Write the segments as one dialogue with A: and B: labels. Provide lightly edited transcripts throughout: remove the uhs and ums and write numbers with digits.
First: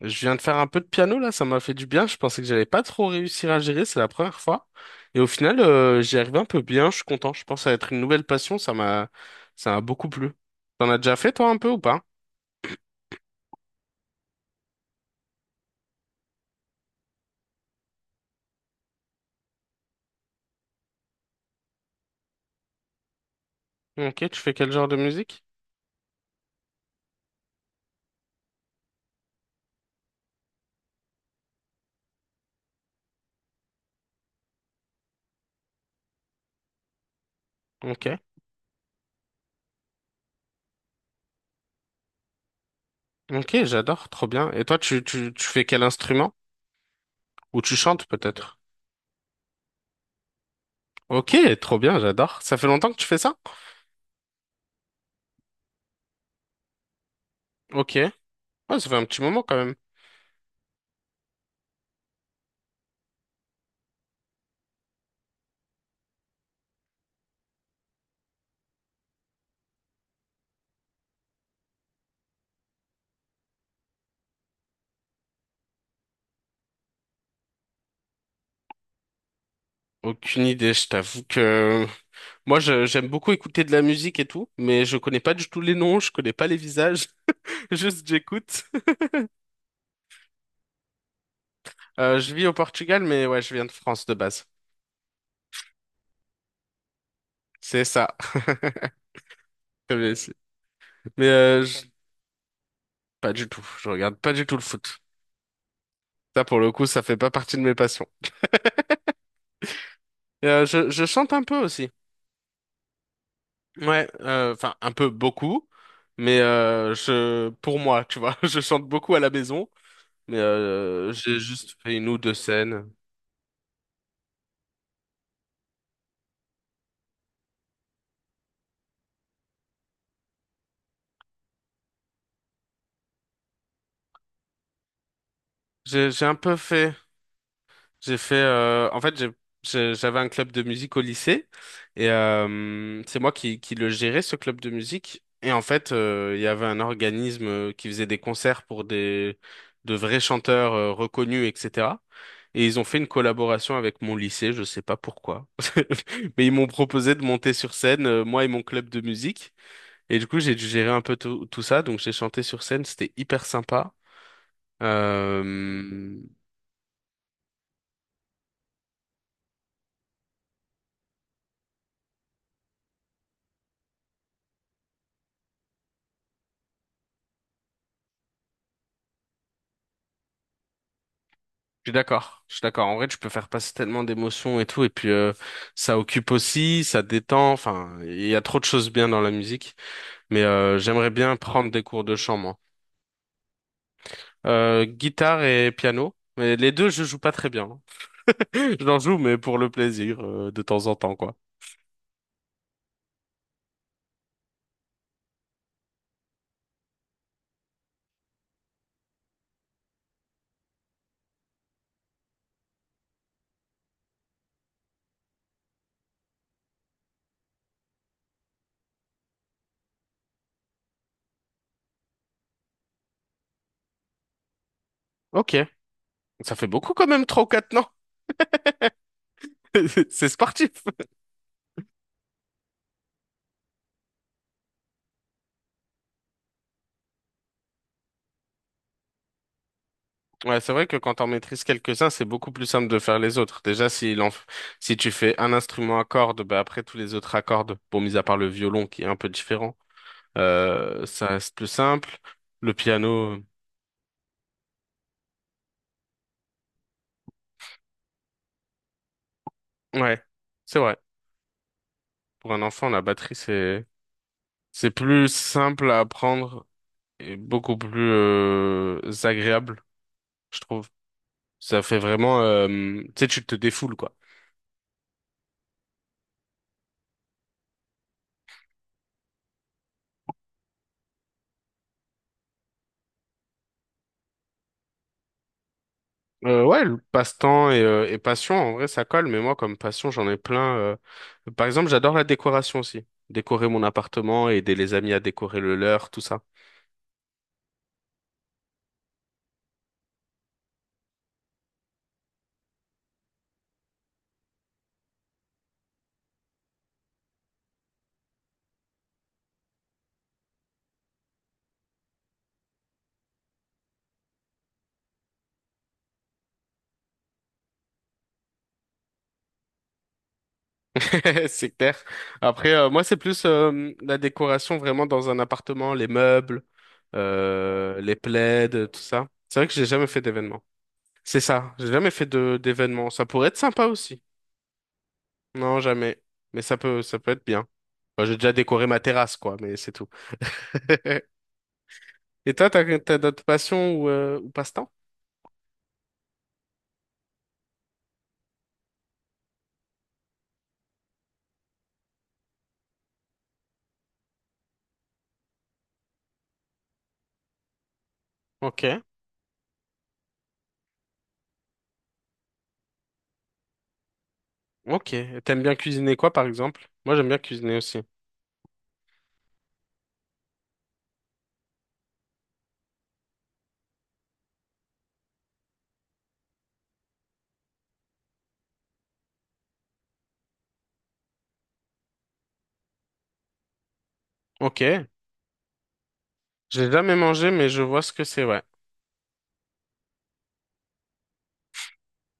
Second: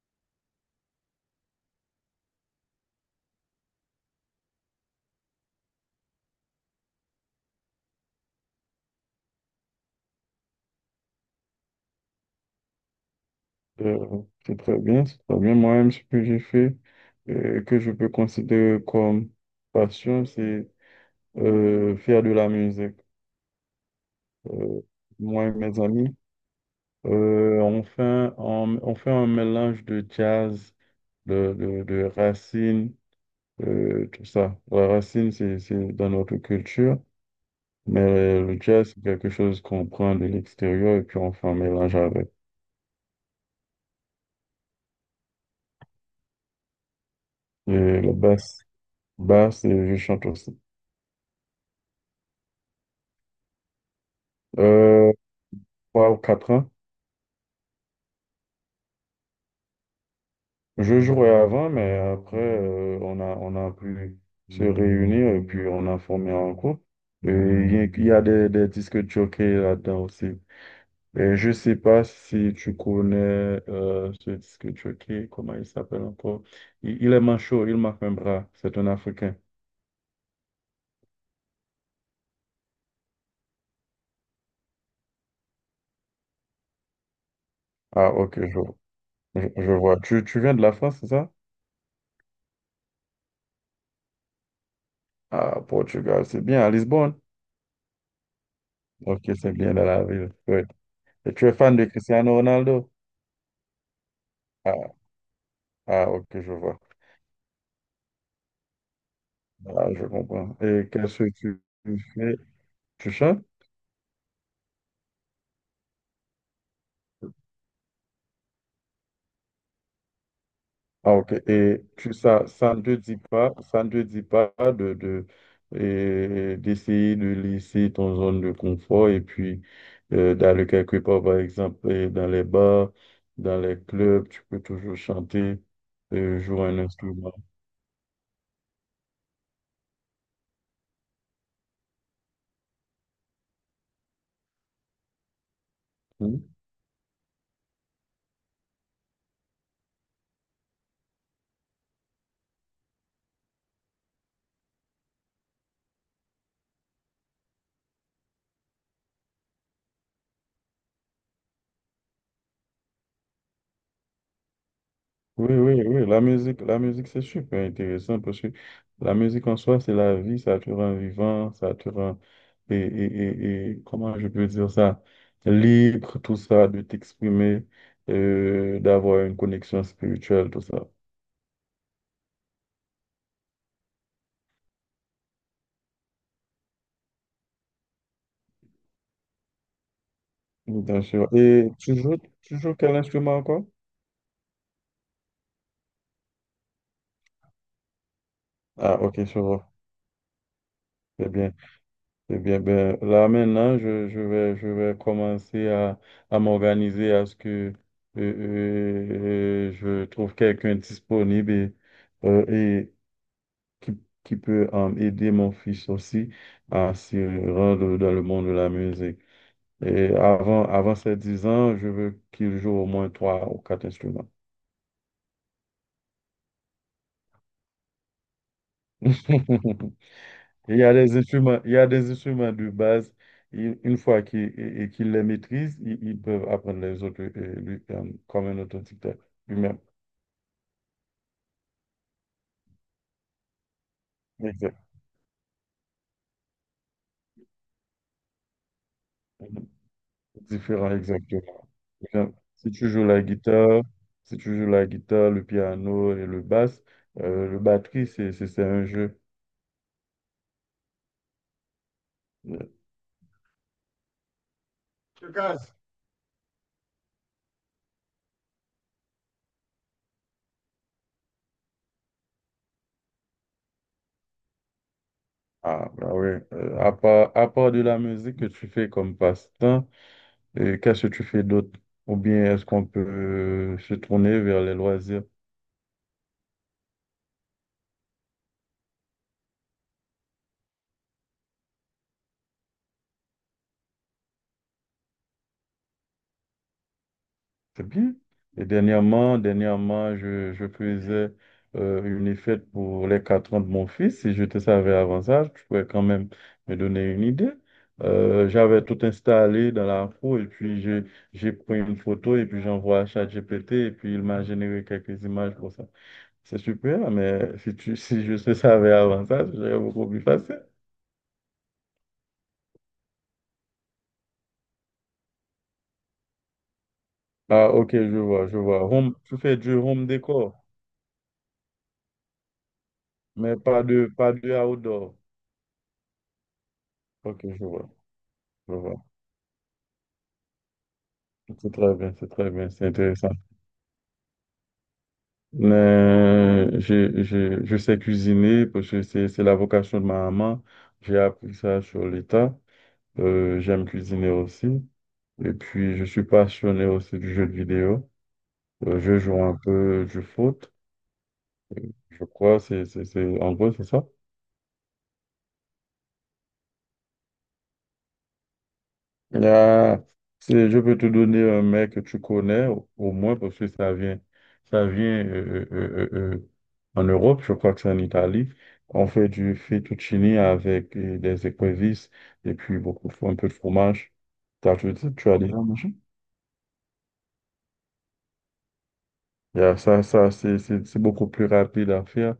A: Je viens de faire un peu de piano là, ça m'a fait du bien. Je pensais que j'allais pas trop réussir à gérer, c'est la première fois. Et au final, j'y arrive un peu bien, je suis content. Je pense que ça va être une nouvelle passion, ça m'a beaucoup plu. T'en as déjà fait toi un peu ou pas?
B: Euh, c'est très bien, c'est très bien. Moi-même, ce que j'ai fait, que je peux considérer comme passion, c'est faire de la musique.
A: Ok, tu fais quel
B: Euh,
A: genre de musique?
B: Moi et mes amis, on fait, on fait un mélange de jazz, de racines, tout ça. La racine, c'est dans notre culture,
A: Ok.
B: mais le jazz, c'est quelque chose qu'on prend de l'extérieur et puis on fait un mélange avec.
A: Ok, j'adore, trop bien. Et toi, tu fais quel instrument? Ou tu
B: Et
A: chantes
B: le
A: peut-être?
B: basse, basse, et je chante aussi.
A: Ok, trop bien, j'adore. Ça fait longtemps que tu fais ça?
B: Euh, 3 ou 4 ans.
A: Ok. Ouais, ça fait un petit moment quand même.
B: Je jouais avant, mais après, on a pu se réunir et puis on a formé un groupe. Et il y a des disques jockeys là-dedans aussi. Et je sais pas si tu connais ce disque jockey, comment il s'appelle encore. Il est manchot, il marque un bras, c'est un Africain.
A: Aucune idée, je t'avoue que j'aime beaucoup écouter de la musique et tout, mais je connais pas du tout les noms, je connais pas les visages, juste
B: Ah, ok,
A: j'écoute.
B: je vois. Tu viens de la France, c'est ça?
A: Je vis au Portugal, mais ouais, je viens de France de base.
B: Ah, Portugal, c'est bien, à Lisbonne.
A: C'est ça.
B: Ok, c'est bien dans
A: Comme
B: la
A: les-
B: ville, ouais.
A: Mais
B: Et tu es
A: euh,
B: fan de
A: je-
B: Cristiano Ronaldo?
A: Pas du tout. Je regarde pas du tout le
B: Ah,
A: foot.
B: ah, ok,
A: Ça,
B: je
A: pour le
B: vois.
A: coup, ça fait pas partie de mes passions.
B: Ah, je
A: Et,
B: comprends. Et
A: je
B: qu'est-ce que
A: chante un peu aussi.
B: tu fais? Tu chantes?
A: Ouais, enfin un peu beaucoup, je, pour moi, tu vois, je chante beaucoup à la maison,
B: Ah, ok.
A: j'ai juste
B: Et
A: fait une
B: tu,
A: ou deux
B: ça ne
A: scènes.
B: te dit pas, ça ne te dit pas de, et d'essayer de laisser ton zone de confort et puis d'aller quelque part, par exemple, dans les bars, dans les clubs, tu peux toujours chanter,
A: J'ai un peu
B: jouer un
A: fait.
B: instrument.
A: J'ai fait, en fait, j'avais un club de musique au lycée et c'est moi qui le gérais, ce club de musique. Et en fait, il y avait un organisme qui faisait des concerts pour des, de vrais chanteurs reconnus, etc. Et ils ont fait une collaboration avec mon lycée, je sais pas pourquoi. Mais ils m'ont proposé de monter sur scène, moi et mon club de musique. Et du coup, j'ai dû gérer un peu tout, tout ça. Donc, j'ai chanté sur scène, c'était hyper sympa.
B: Oui, oui, oui,
A: Euh,
B: la musique, c'est super intéressant parce que la musique en soi, c'est la vie, ça te rend vivant, ça te rend, et, et, et comment je peux dire ça, libre, tout ça, de t'exprimer, d'avoir une connexion spirituelle, tout ça.
A: Je suis d'accord, je suis d'accord. En vrai, tu peux faire passer tellement d'émotions et tout, et puis ça occupe aussi, ça détend. Enfin, il y a trop de choses bien dans la musique,
B: Bien
A: j'aimerais
B: sûr.
A: bien
B: Et
A: prendre des cours de chant, moi.
B: tu joues quel instrument encore?
A: Guitare et piano, mais les deux, je joue pas très bien. Je l'en
B: Ah,
A: joue,
B: ok,
A: mais
B: je
A: pour le
B: vois.
A: plaisir, de temps en temps,
B: C'est
A: quoi.
B: bien. Eh bien, ben, là maintenant, je vais commencer à m'organiser à ce que euh, je trouve quelqu'un disponible et qui, qui peut aider mon fils aussi à se rendre dans le monde de la musique. Et avant, avant ses 10 ans, je veux qu'il joue au moins trois ou quatre instruments.
A: Ok, ça fait beaucoup quand même, trois ou quatre, non? C'est
B: Il
A: sportif.
B: y a des instruments, il y a des instruments de base. Une fois et qu'ils les maîtrisent, ils peuvent apprendre les autres comme un authentique lui-même.
A: Ouais, c'est vrai que quand on maîtrise quelques-uns, c'est beaucoup plus simple de faire les autres. Déjà,
B: Exact.
A: si tu fais un instrument à cordes, bah après tous les autres à cordes, bon, mis à part le violon qui est un peu différent,
B: Différent,
A: ça reste plus
B: exactement.
A: simple.
B: Bien. Si
A: Le
B: tu joues la
A: piano,
B: guitare, si tu joues la guitare, le piano et le basse, le batterie, c'est un jeu.
A: ouais, c'est vrai. Pour un
B: Euh,
A: enfant, la batterie, c'est plus simple à apprendre et beaucoup plus, agréable, je trouve. Ça fait vraiment, tu sais, tu te défoules, quoi.
B: Ah, bah oui. À part de la musique que tu fais comme passe-temps, qu'est-ce que tu fais d'autre? Ou bien est-ce qu'on peut se tourner vers les loisirs?
A: Ouais, le passe-temps et passion, en vrai, ça colle, mais moi, comme passion, j'en ai plein. Par exemple, j'adore la décoration aussi. Décorer mon appartement, aider les amis à décorer le leur, tout ça.
B: C'est bien. Et dernièrement, dernièrement, je faisais une fête pour les 4 ans de mon fils. Si je te savais avant ça, tu pourrais quand même me donner une idée. J'avais tout installé dans la roue et puis j'ai pris une photo et puis j'envoie à ChatGPT et puis il m'a généré quelques images pour ça. C'est super, mais si tu, si je te savais avant ça, serait beaucoup plus facile.
A: C'est clair. Après, moi, c'est plus la décoration vraiment dans un appartement, les meubles,
B: Ah, ok,
A: les
B: je vois, je
A: plaids,
B: vois.
A: tout
B: Home,
A: ça.
B: tu fais
A: C'est vrai que
B: du
A: j'ai jamais
B: home
A: fait d'événement.
B: décor,
A: C'est ça, j'ai jamais fait de d'événement. Ça pourrait
B: mais
A: être
B: pas
A: sympa
B: de,
A: aussi.
B: pas de outdoor.
A: Non, jamais. Mais ça peut
B: Ok,
A: être
B: je
A: bien.
B: vois,
A: Enfin, j'ai déjà
B: je
A: décoré ma
B: vois.
A: terrasse, quoi, mais c'est tout.
B: C'est très bien, c'est très
A: Et toi,
B: bien, c'est
A: t'as
B: intéressant.
A: d'autres passions ou passe-temps?
B: Je sais cuisiner parce que c'est la vocation de ma maman. J'ai appris ça sur l'État. J'aime cuisiner aussi. Et puis, je suis passionné aussi du jeu de vidéo.
A: Ok.
B: Je joue un peu du foot, je crois. C'est, en gros, c'est ça.
A: Ok. Et t'aimes bien cuisiner quoi, par exemple? Moi, j'aime bien cuisiner aussi.
B: Ah, c'est- je peux te donner un mec que tu connais, au moins parce que ça vient en Europe, je crois que c'est en Italie. On fait du fettuccine avec des écrevisses et puis beaucoup, de un peu de fromage.
A: Ok.
B: Tu as dit,
A: J'ai jamais mangé, mais je vois ce que c'est, ouais.
B: Yeah, c'est beaucoup plus rapide à faire.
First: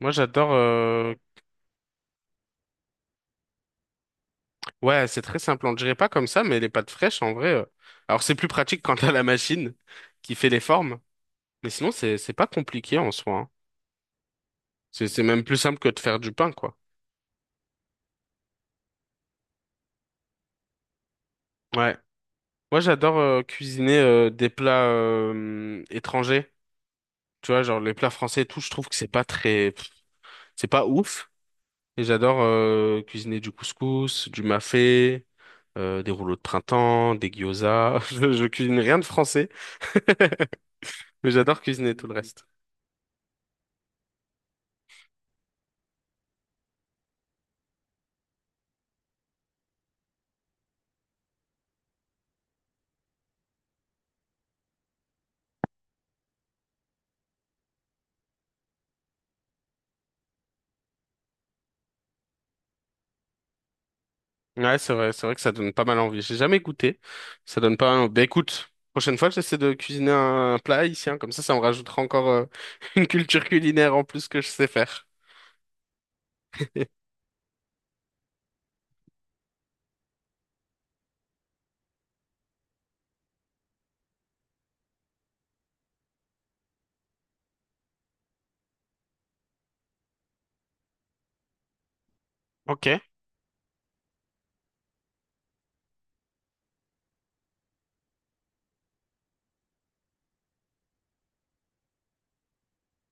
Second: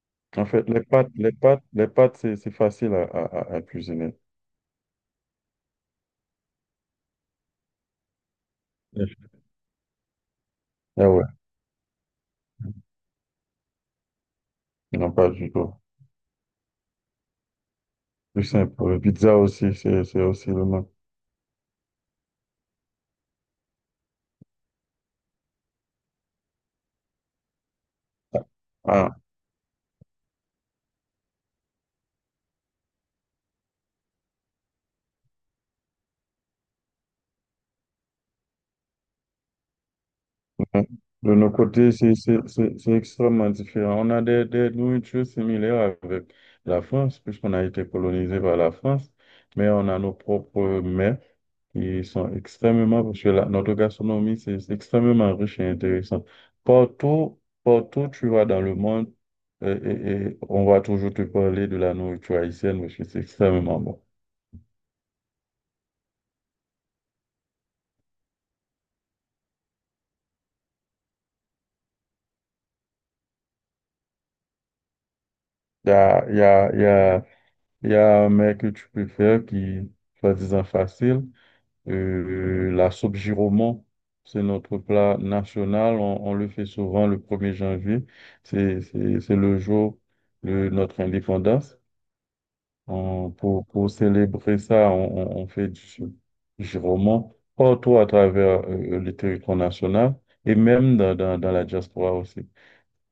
A: Moi,
B: En
A: j'adore.
B: fait, les pâtes, c'est facile à cuisiner.
A: Ouais, c'est très simple. On ne dirait pas comme ça, mais les pâtes fraîches, en vrai. Alors, c'est plus pratique quand t'as la machine qui fait les formes.
B: Ah ouais,
A: Mais sinon, c'est pas compliqué en soi. Hein. C'est
B: non,
A: c'est
B: pas
A: même
B: du
A: plus
B: tout.
A: simple que de faire du pain, quoi.
B: Plus simple. Pizza aussi, c'est aussi le même.
A: Ouais. Moi, j'adore cuisiner des plats étrangers. Tu vois, genre les plats français et tout, je trouve que c'est
B: Ah,
A: pas très... pff, c'est pas ouf. Et j'adore cuisiner du couscous, du mafé, des rouleaux de printemps, des gyozas. Je cuisine rien de français,
B: Bon,
A: mais
B: De nos
A: j'adore
B: côtés,
A: cuisiner tout le reste.
B: c'est extrêmement différent. On a des nourritures similaires avec la France, puisqu'on a été colonisé par la France, mais on a nos propres mets qui sont extrêmement, parce que la- notre gastronomie, c'est extrêmement riche et intéressant. Partout, partout, tu vas dans le monde, et on va toujours te parler de la nourriture haïtienne, parce que c'est extrêmement bon. Il
A: Ouais, c'est vrai que ça donne pas mal envie. J'ai jamais goûté. Ça donne pas mal envie. Bah écoute, prochaine fois, j'essaie de cuisiner un plat haïtien. Comme ça me rajoutera encore une culture culinaire en plus que je sais faire.
B: y a, il y a, il y a, Il y a un mec que tu préfères qui, soi-disant facile, la soupe giraumon, c'est notre plat national, on le fait souvent le premier janvier, c'est le jour de notre indépendance.
A: Ok,
B: Pour célébrer ça, on fait du roman partout à travers le territoire national et même dans la diaspora aussi.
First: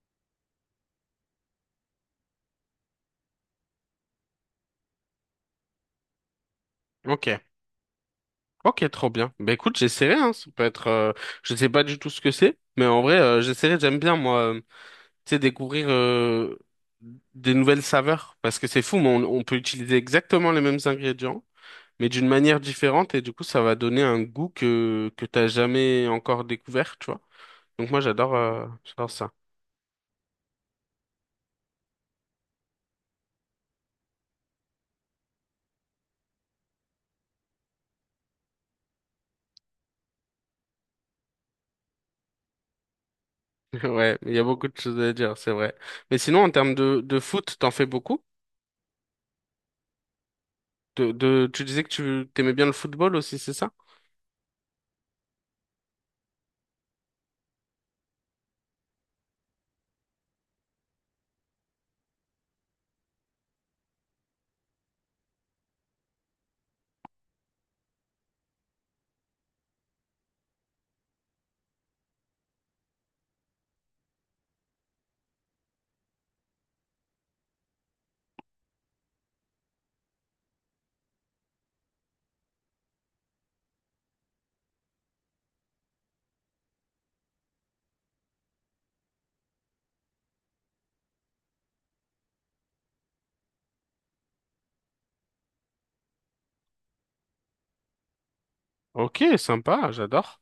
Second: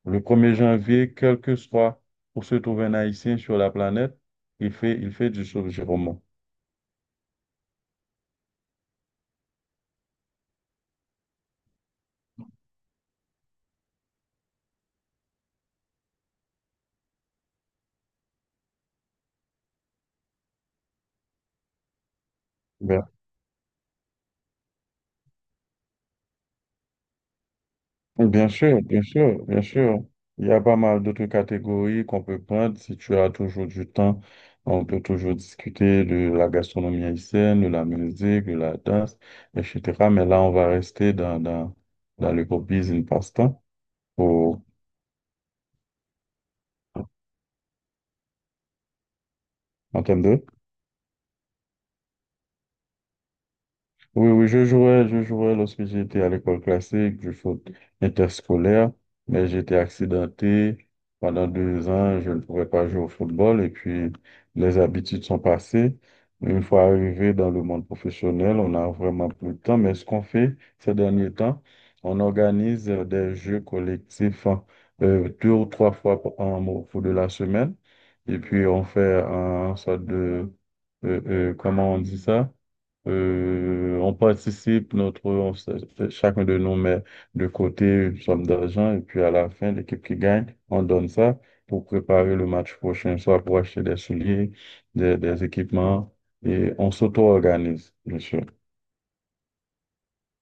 B: Le premier janvier, quel que soit où se trouve un Haïtien sur la planète, il fait du roman.
A: ok. Ok, trop bien. Bah écoute, j'essaierai, hein. Ça peut être, je sais pas du tout ce que c'est, mais en vrai, j'essaierai. J'aime bien moi, tu sais, découvrir des nouvelles saveurs parce que c'est fou, mais on peut utiliser exactement les mêmes ingrédients, mais d'une manière différente et du coup, ça va donner un goût que t'as jamais encore découvert, tu vois. Donc moi, j'adore,
B: Bien sûr, bien
A: j'adore ça.
B: sûr, bien sûr. Il y a pas mal d'autres catégories qu'on peut prendre. Si tu as toujours du temps, on peut toujours discuter de la gastronomie haïtienne, de la musique, de la danse, etc. Mais là, on va rester dans le pop business passe-temps
A: Ouais, il y a
B: pour,
A: beaucoup de choses à dire, c'est vrai. Mais sinon, en termes de foot, t'en fais beaucoup?
B: en termes de
A: Tu disais que tu t'aimais bien le football aussi, c'est ça?
B: Oui, oui, je jouais lorsque j'étais à l'école classique, du foot interscolaire, mais j'étais accidenté. Pendant deux ans, je ne pouvais pas jouer au football et puis les habitudes sont passées. Une fois arrivé dans le monde professionnel, on n'a vraiment plus le temps, mais ce qu'on fait ces derniers temps, on organise des jeux collectifs hein, deux ou trois fois au cours de la semaine et puis on fait un sorte de, euh, comment on dit ça? On participe, notre, chacun de nous met de côté une somme d'argent et puis à la fin, l'équipe qui gagne, on donne ça pour préparer le match prochain, soit pour acheter des souliers, des équipements et on s'auto-organise, bien sûr.
A: Ok, sympa, j'adore.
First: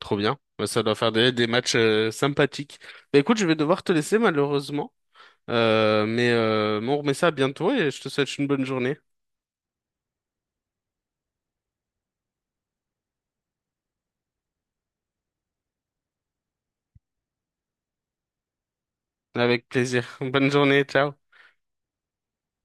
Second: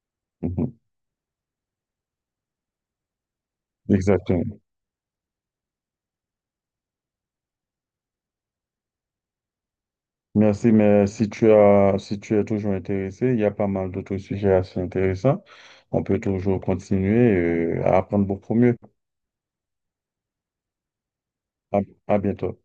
A: Trop bien. Ouais,
B: Mhm.
A: ça doit faire des matchs sympathiques. Bah, écoute, je vais devoir te laisser
B: Exactement.
A: malheureusement. Mais on remet ça bientôt et je te souhaite une bonne journée.
B: Merci, mais si tu as, si tu es toujours intéressé, il y a pas mal d'autres sujets assez intéressants. On peut toujours continuer à apprendre beaucoup mieux.
A: Avec plaisir. Bonne journée, ciao.
B: À, à bientôt.